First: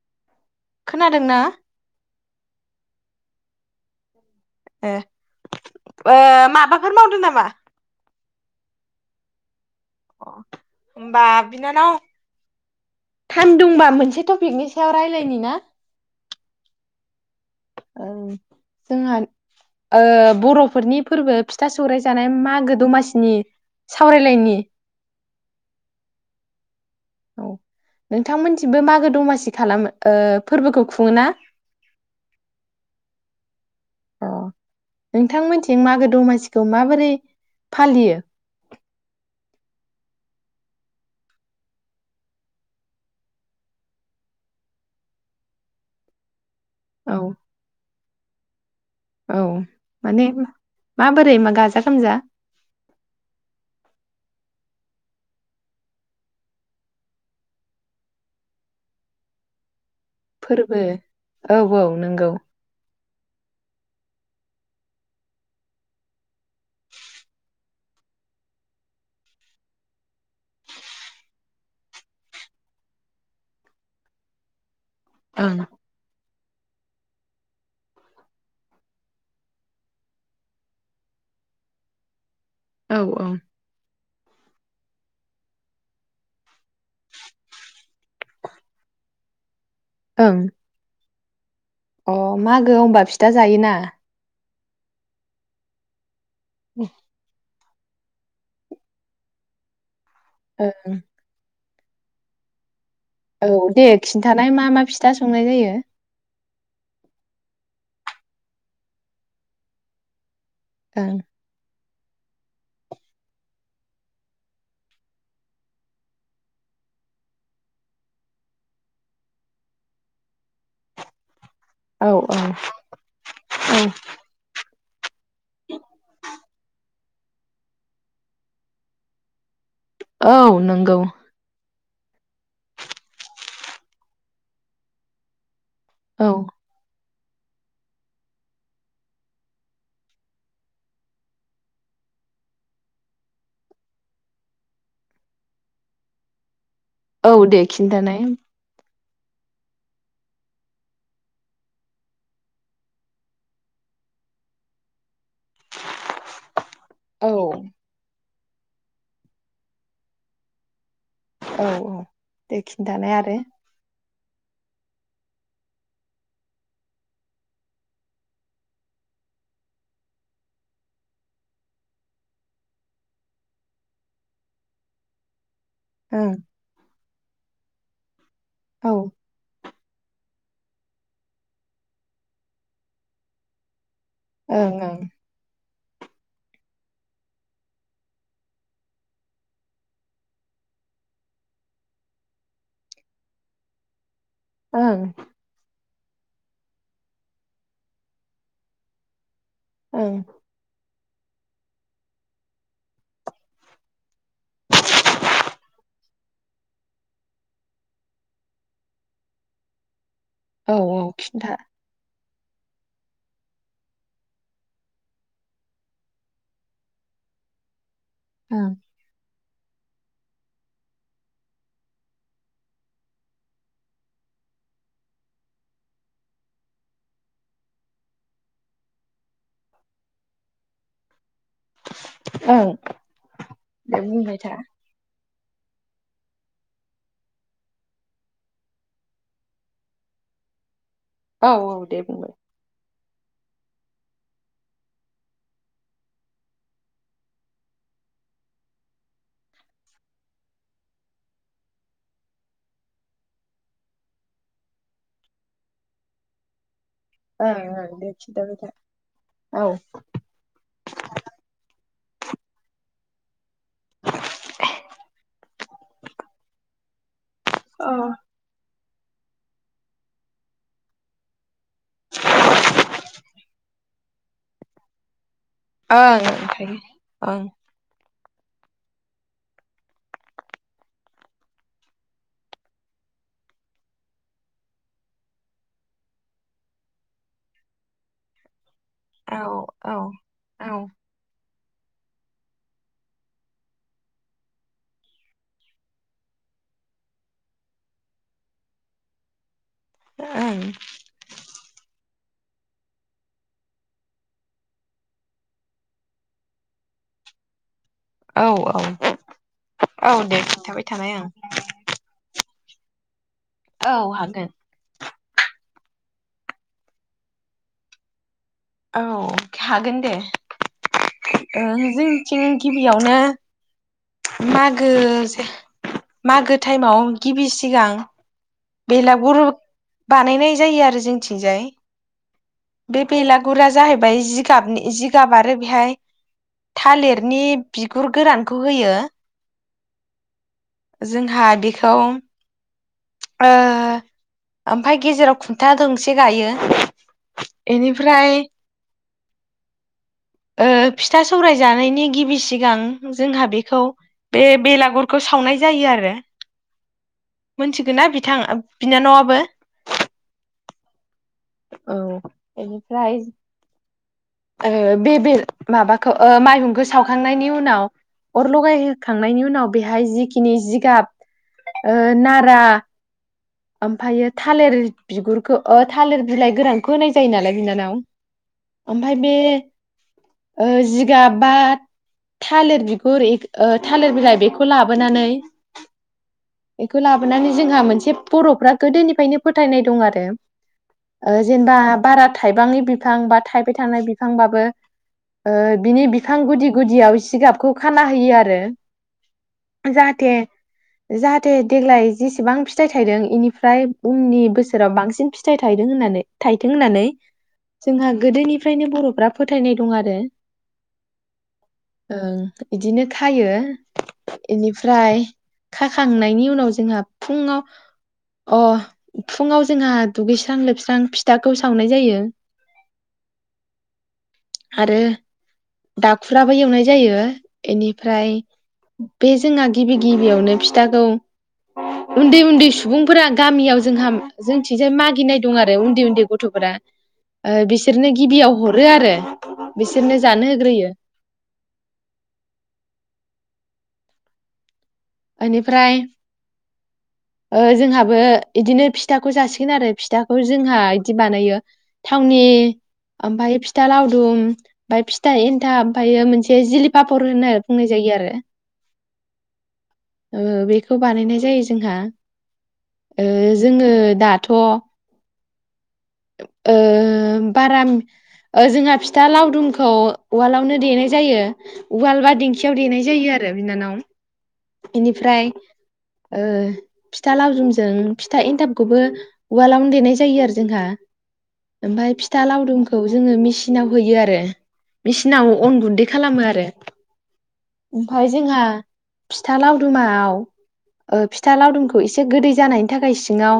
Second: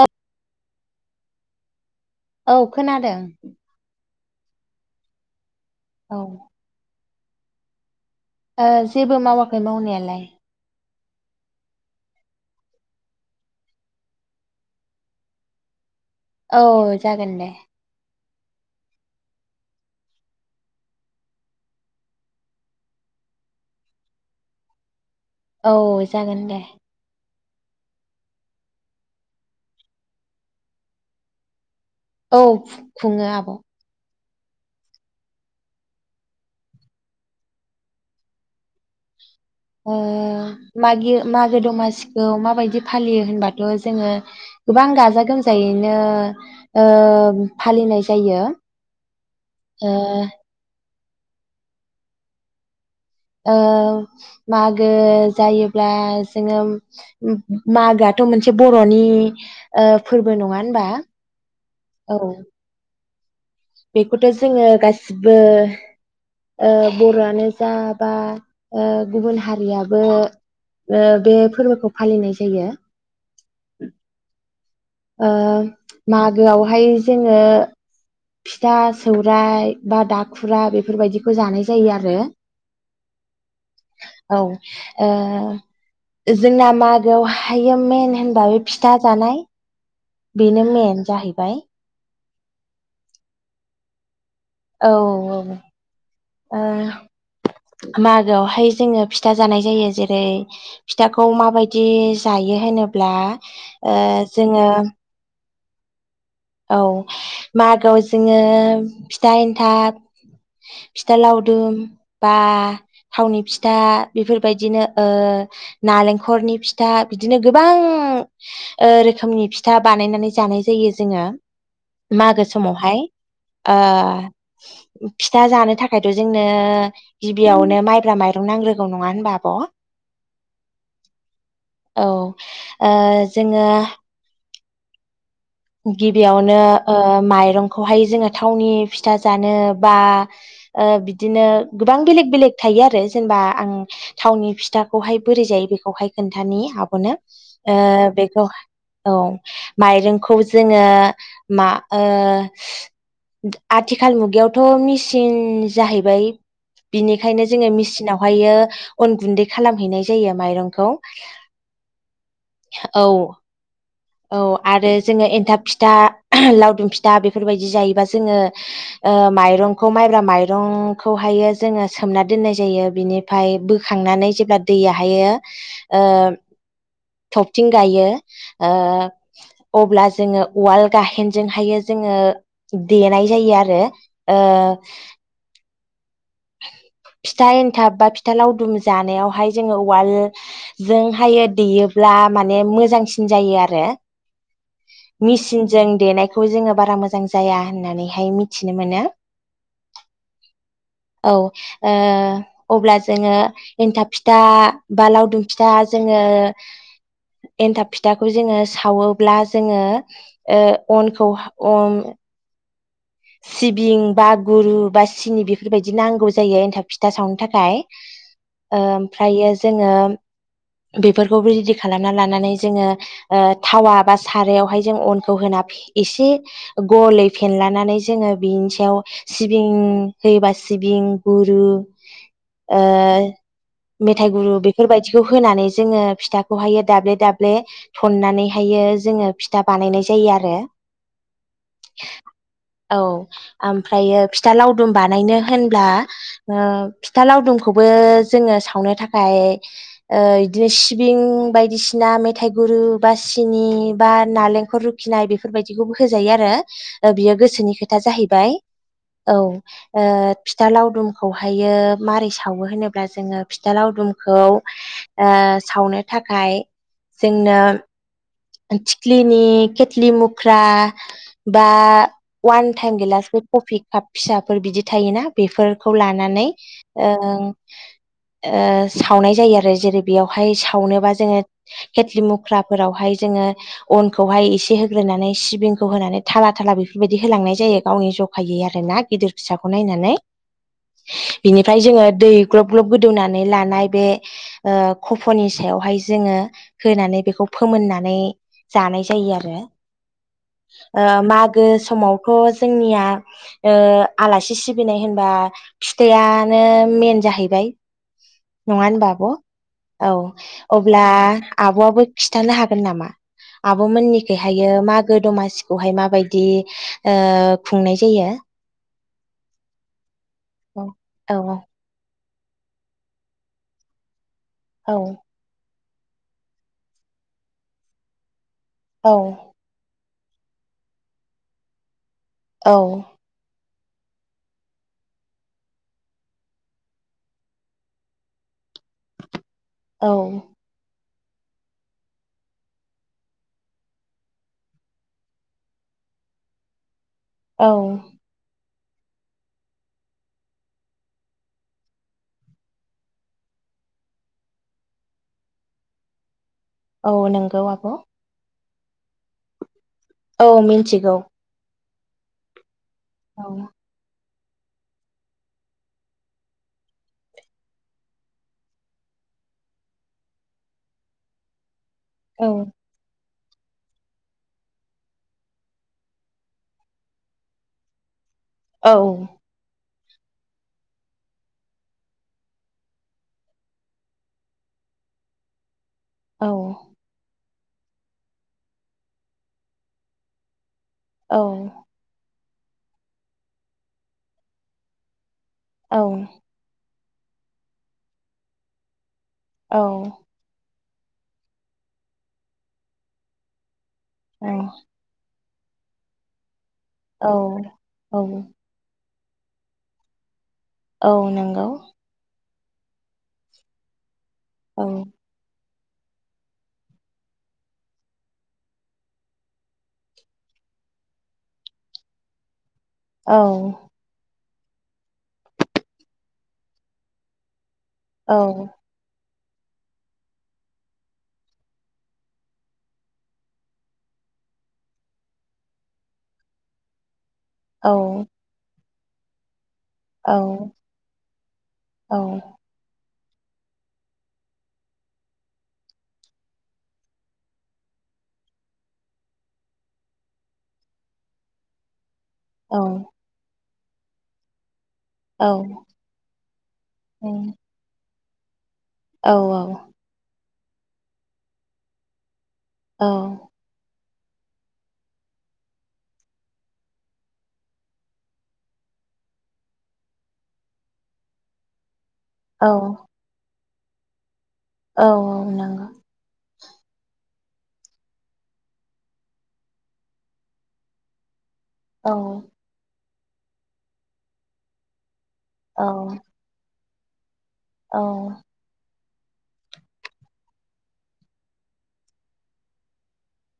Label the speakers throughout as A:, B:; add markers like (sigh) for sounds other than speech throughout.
A: औ
B: खोनादों ना?
A: औ खोनादों
B: एह ओ
A: औ
B: माबाफोर मावदों ना मा?
A: ओ जेबो मावा खै मावनायालाय।
B: होमबा बिनानाव थाइम दंबा मोनसे टपिकनि सायाव रायलायनि ना।
A: औ जागोन दे
B: ओं जोंहा‌ ओ बरफोरनि फोरबो फिथा सौराय जानाय मागो दमासिनि सावरायलायनायनि।
A: औ जागोन दे
B: औ नोंथांमोननिथिंबो मागो दमासि खालामो ओ फोरबोखौ खुङो ना?
A: औ खु-खुङो आब'
B: अ नोंथांमोनथिं मागो दमासिखौ माबोरै फालियो?
A: ओ मागि मागो दमासिखौ माबायदि फालियो होनबाथ' जोङो गोबां गाजा गोमजायैनो ओ
B: औ
A: फालिनाय जायो।
B: औ
A: ओ
B: माने माबोरै मा गाजा गोमजा
A: ओ मागो जायोब्ला जोङो मागोआथ' मोनसे बर'नि ओ नङा
B: फोरबो
A: होनबा
B: औ औ नंगौ।
A: बेखौथ' जोङो गासिबो ओ बर'आनो जा बा ओ गुबुन हारियाबो ओ बे फोरबोखौ फालिनाय जायो। ओ
B: ओं
A: मा गोआवहाय जोङो फिथा सौराइ बा दाखुरा बेफोरबायदिखौ जानाय जायो आरो।
B: औ औ
A: औ ओ जोंना मागोआव हाय मेन होनबा बे फिथा जानाय
B: ओं
A: बिनो मेन जाहै बाय
B: अ मागो होमबा फिथा जायोना
A: औ औ ओ
B: ओम
A: मागोआवहाय जोङो फिथा जानाय जायो जेरै रै
B: ओ
A: फिथाखौ माबाय दि जायो होनोब
B: औ दे खिन्थानाय मा मा फिथा संनाय जायो (unintelligible)
A: औ मागोआव जोङो फिथा एन्थाब फिथा
B: ओं
A: लावदुम बा थावनि फिथा बेफोरबायदिनो ओ नालेंखरनि फिथा बिदिनो गोबां ओ रोखोमनि फिथा बानायनानै जानाय जायो जोङो
B: औ औ
A: मागो समावहाय ओ
B: औ
A: ओम फिथा जानो थाखायथ जों नों ओ गिबियावनो माइब्रा माइरं नांग्रोगौ नङा होनबा आब'
B: औ नंगौ
A: औ ओ जोङो
B: औ
A: गिबियावनो ओ माइरंखौहाय जोङो थावनि फिथा जानो बा ओ बिदिनो गोबां बेलेक बेलेक थायो आरो जेनेबा आं थावनि फिथाखौहाय बोरै जायो बेखौहाय खोन्थानि आ ब'नो
B: औ दे
A: ओ
B: खिन्थानाय
A: बेखौ औ माइरं खौ जोङो मा ओ आथिखाल मुगायावथ' मेसिन जाहैबाय
B: औ
A: बिनिखायनो जोङो मेसिनाव बेवहायो अन गुन्दै खालामहैनाय जायो माइरंखौ
B: औ औ दे
A: औ
B: खिथानाय आरो
A: औ आरो जोङो एन्थाब फिथा लावदुम फिथा बेफोरबायदि जायोबा जोङो माइरंखौ माइब्रा माइरंखौहायो जोङो सोमना दोननाय जायो बिनिफ्राय बोखांनानै जेब्ला दैयाहायो ओ
B: ओं
A: थब थिं गायो
B: औ
A: ओ अब्ला जोङो उवाल गाहेनजोंहायो जोङो देनाय जायो आरो ओ
B: ओं ओं
A: फिथा एन्थाब बा फिथा लावदुम जानायावहाय जोङो उवालजोंहाय दैयोब्ला माने मोजांसिन जायो आरो
B: ओं
A: जों देनायखौ जोङो बारा मोजां जाया होननानैहाय मिथिनो मोनो।
B: ओं।
A: औ ओ अब्ला जोङो एन्थाब फिथा बा लावदुम फिथा जोङो एन्थाब फिथाखौ जोङो सावो। ब्ला जोङो। ओ
B: औ औ
A: अनखौ
B: खिन्था
A: अन सिबिं बा गुरु बा सिनि बेफोरबायदि नांगौ जायो एन्थाब फिथा सावनो थाखाय।
B: ओं
A: ओमफ्रायो। जोङो बेफोरखौबो रेदि खालामना लानानै जोङो ओ थावा बा सारायावहाय जों अनखौ होना एसे गलयै फेनलानानै जोङो बिनि सायाव सिबिं होयोबा सिबिं गुरु
B: ओं
A: ओ
B: दे
A: मेथाइ
B: बुंबाय था
A: गुरु बेफोरबायदि बेखौ होनानै जोङो फिथाखौहायो दाब्ले दाब्ले थन्नानैहायो जोङो फिथा बानायनाय जायो आरो।
B: औ औ दे बुं
A: औ ओमफ्रायो फिथा लावदुम बानायनो होनब्ला ओ फिथा लावदुमखौबो जोङो सावनो थाखाय ओ इदिनो सिबिं बायदिसिना मेथाइ गुरु बा सिनि बा नालेंखल रुखिनाय बेफोरबायदिखौबो होजायो आरो। दा बेयो
B: ओं
A: गोसोनिखाय था
B: ओं दे
A: जाहैबाय
B: खिन्थाबाय था
A: औ ओ फिथा लावदुमखौहायो। मारै सावो होनोब्ला जोङो फिथालावदुमखौ ओ सावनो थाखाय जोंना
B: औ
A: थिख्लिनि केेटलि मुख्रा बा वान टाइम गैलासबो कफि काप फिसाफोर बिदि थायोना बेफोरखौ लानानै
B: ओं
A: ओ
B: ओं
A: ओ सावनाय जायो आरो जेरै बेयावहाय सावनोबा जोङो खेथलि मुख्राफोरावहाय। जोङो अनखौहाय एसे होग्रोनानै सिबिंखौ होनानै थाला थाला बेफोरबायदि होलांनाय जायो गावनि जखायै आरो। ना गिदिर
B: थायो ओं
A: फिसाखौ
B: औ
A: नायनानै। बिनिफ्राय जोङो दै ग्लब ग्लब गोदौनानै लानाय बे ओ कफ'नि सायावहाय जोङो होनानै बेखौ फोमोनना नै जानाय जायो आरो।
B: ओं
A: ओ मागो समाव। थ जोंनिया ओ आलासि सिबिनाय होनबा फिथायानो मेन जाहैबाय।
B: औ औ
A: नङा होनबा आब' औ
B: दे खिन्थाबाय
A: अब्ला
B: थानाय आं
A: आब'आबो खिथानो हा गोन नामा? आब'
B: औ हागोन
A: मोननिखिहायो मा गो दमासिखौहाय माबायदि ओ खुंनाय जायो।
B: औ हागोन दे।
A: औ औ
B: ओ जों जों गिबियावनो मागो
A: औ
B: जे मागो टाइमाव गिबि सिगां बेलागुर बानायनाय जायो आरो जोंथिंजाय
A: औ
B: बे बेला जाहैबाय जिगाबनि जिगाब आरो बेहाय थालिरनि बिगुर गोरानखौ होयो
A: औ।
B: जोंहा बेखौ ओ ओमफाय गेजेराव खुन्था दोंसे गायो
A: औ
B: बेनिफ्राय ओ फिथा सौराय जानायनि गिबि सिगां जोंहा बेखौ बे बेलागुरखौ सावनाय जायो आरो
A: औ नंगौ। आब'
B: मोनथिगोन ना बिथां बिनानावाबो।
A: औ मिन्थिगौ।
B: औ। फ्राइ
A: औ
B: ओ बेबे माबाखौ माइहुंखौ सावखांनायनि उनाव अर लगायहखांनायनि उनाव बेहाय जिखिनि जिगाब ओ
A: औ
B: नारा ओमफ्रायायो थालिर बिगुरखौ थालिर बिलाइ गोरानखौ होनाय जायो नालाय बिनानाव
A: औ
B: ओमफाय बे ओ जिगाब बा थालिर बिगुर थालिर बिलाइ बेखौ लाबोनानै
A: औ
B: एखौ लाबोनानै। जोंहा मोनसे बर'फ्रा गोदोनिफ्रायनो फोथायनाय दं आरो
A: औ
B: ओ जेनेबा बारा थाइबांनि बिफां बा थाइ बाय थानाय बिफांबाबो ओ बिनि बिफां गुदि गुदियाव जिगाबखौ खाना होयो आरो।
A: औ
B: जाहाते जाहाथे देग्लाय जेसेबां फिथाइ थायदों इनिफ्राय उननि बोसोराव बांसिन फि थाइ थायदों होननानै थाइ थों होननानै जोंहा
A: औ
B: गोदोनि फ्रायनो बर'फ्रा फोथायनाय दं आरो
A: औ नोंगौ
B: बिदिनो खायो
A: औ
B: इनिफ्राय खाखांनायनि उनाव जोंहा फुङाव अ फुङाव जोंहा दुगैस्रां लोबस्रां फिथाखौ सावनाय जायो।
A: औ
B: आरो दाखुराबो एवनाय जायो। इनिफ्राय
A: औ
B: बे जोंहा गिबि गिबियावनो फिथाखौ उन्दै उन्दै सुबुंफोरा गामियाव जोंहा जोंथिंजाय मागिनाय दं आरो उन्दै उन्दै गथ'फोरा ओ
A: औ
B: बिसोरनो हरो आरो बिसोरनो
A: औ
B: जानो होग्रोयो
A: औ
B: इनिफ्राय जोंहाबो इदिनो फिथाखौ जासिगोन आरो फिथाखौ जोंहा इदि बानायो थावनि
A: औ औ
B: ओमफाय फि था लावदुम ओमफाय फिथाइ एन्थाब ओमफायो मोनसे जिलि पापर होनो होनना बुंनाय जायो आरो।
A: औ औ
B: ओ बेखौ बानायनाय जायो जोंहा। ओ जोङो दाथ' ओ बारा जोंहा फिथा लावदुमखौ उवालावनो देनाय जायो उवाल बा
A: औ
B: दिंखियाव देनाय जायो आरो।
A: औ
B: बिनानाव इनिफ्राय ओ फिथा लावदुमजों फिथा एन्थाबखौबो उवालावनो देनाय जायो आरो जोंहा। ओमफाफय फिथा लावदुमखौ जोङो मेचिनाव हैयो आरो मेसिनाव अन गुन्दै खालामो आरो
A: औ
B: ओमफाय जोंहा फिथा लावदुमाव ओ फिथा लावदुमखौ एसे गोदै जानायनि थाखाय सिङाव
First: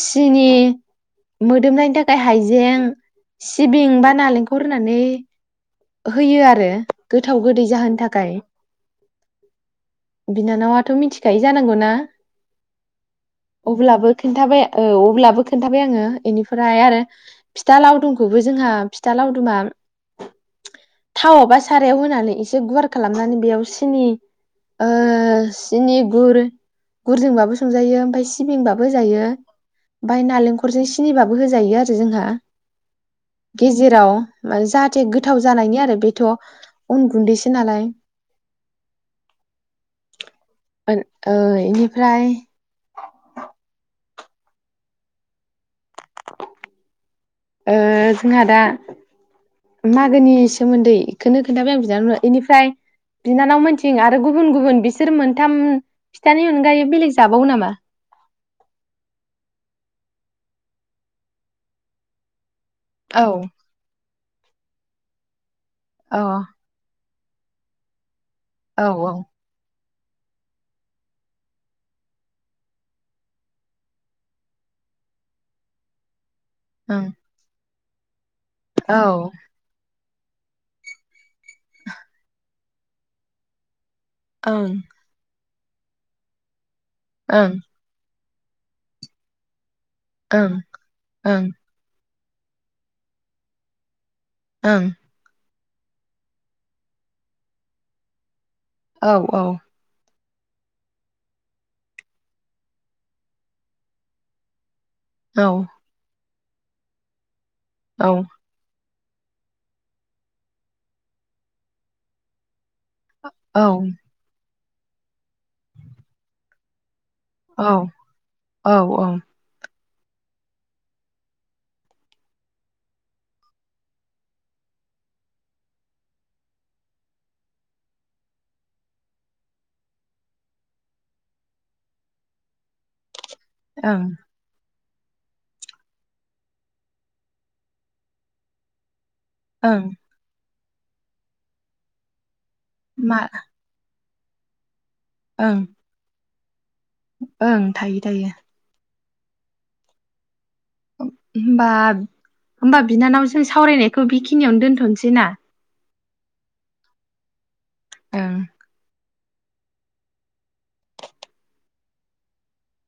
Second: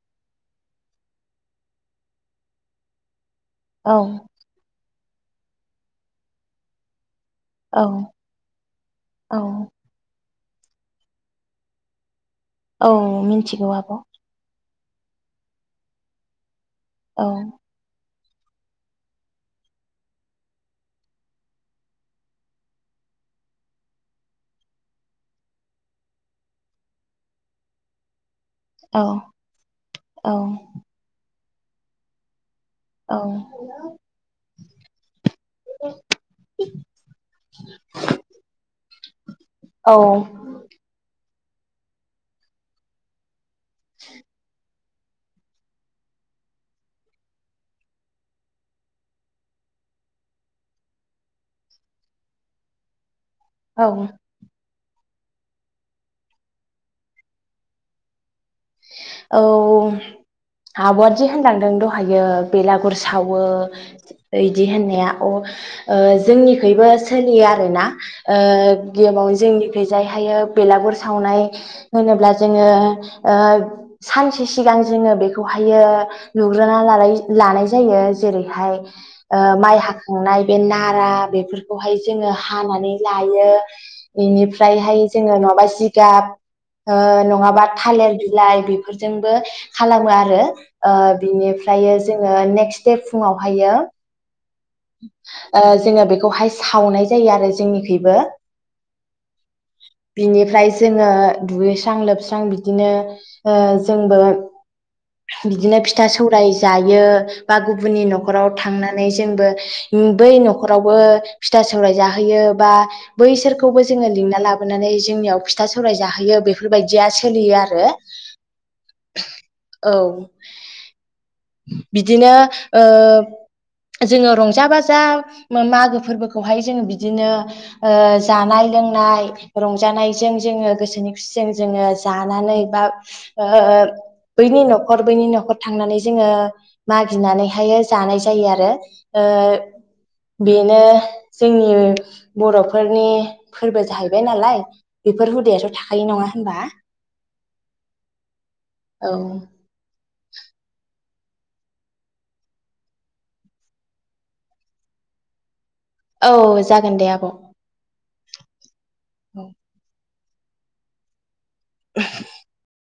B: सिनि मोदोमनायनि थाखाय हाइजें सिबिं बा नालेंखर होनानै, होयो आरो। गोथाव गोदै जाहोनो
A: औ
B: थाखाय- बिनानावाथ' मिथिखायो जानांगौना?
A: औ मिथिगौ आब'
B: अब्लाबो खोन्थाबाय औ अब्लाबो खोन्थाबाय आङो। एनि फ्राय आरो फिथा लावदुम बो जोंहा फिथा लावदुमा थावआव बा सारायाव होनानै एसे गुवार खालामनानै बेयाव सिनि ओ सिनि गुर गुरजोंबाबो संजायो ओमफ्राय सिबिंबाबो
A: औ
B: होजायो ओमफाय
A: औ
B: नालेंखरजों सि बाबो होजायो आरो जोंहा गेजेराव जाहाथे गोथाव जानायनि आरो बेथ उन गुन्दैसो नालाय
A: औ
B: (inaudible) ओ इनिफ्राय
A: (inaudible)
B: ओ जोंहा दा मागोनि सोमोन्दै इखोनो खोन्थाबाय आं बिनानावनो इनिफ्राय बिनानाव
A: औ
B: मोनथिं आरो गुबुन गुबुन बिस बिसोर मोनथाम फिथानि अनगायै बेलेग जाबावो नामा
A: औ आबआदि होनलांदों दहायो बेलागुर सावो
B: औ
A: बिदि होननाया अ ओ
B: अ
A: जोंनिखैबो सोलियो आरोना ओ
B: औ
A: गेमावनो (unintelligible) जाय हायो बेलागुर सावनाय होनोब्ला जोङो ओ सानसे सिगां जोङो बेखौहायो लुग्रोना
B: औ ओं
A: लानाय लानाय जायो जेरैहाय
B: औ
A: ओ माइ हाखा नाय बे नारा बेफोरखौहाय जोङो हानानै लायो।
B: ओं
A: बेनिफ्रायहाय जोङो नङाबा जि जिगाब ओ
B: ओं
A: नङाबा थालेर बिलाइ बेफोरजोंबो खालामो आरो
B: ओं
A: ओ
B: ओं
A: बिनिफ्रायो जो जोङो नेक्स दे फुङावहायो
B: ओं
A: (inaudible) ओ जोङो बेखौहाय सावनाय जायो आरो जोंनिखैयबो
B: औ - औ
A: बिनिफ्राय जोङो दुगैस्रां लोबस्रां बिदिनो ओ जोंबो
B: औ
A: बिदिनो फिथास सौराय जायो बा गुबुननि
B: औ
A: न'खराव थांनो नै जोंबो बै न'खरावबो फिथा सौराय जाहोयो बा
B: औ
A: बैसोरखौबो जोङो लिंना लाब नानै जोंनियाव फिथा सौराय जाहोयो बेफोरबायदि दिया सोलियो आरो।
B: औ औ
A: औ बिदिनो ओ जोङो रंजा बाजा मागो फोरबोखौहाय जोङो बिदिनो ओ जानाय लोंनाय रंजानायजों जोङो गोसोनि खुसिजों जोङो जानानै बा ओ
B: ओं
A: बैनि न' खर बैनि न'खर थांनानै जोङो मागिनानैहायो जानाय जायो आरो।
B: ओं
A: ओ बेनो जोंनि बर'फोरनि
B: मा
A: फोरबो जाहैब। बेनालाय। बेफोर
B: ओं
A: हुदायाथ' थाखायो नङा होनबा?
B: ओं थायो थायो।
A: औ
B: होमबा होमबा बिनानावजों सावरायनायखौ बेखिनियावनो दोनथ'नोसै ना।
A: औ जागोन दे आब'।
B: ओं
A: ओ (inaudible)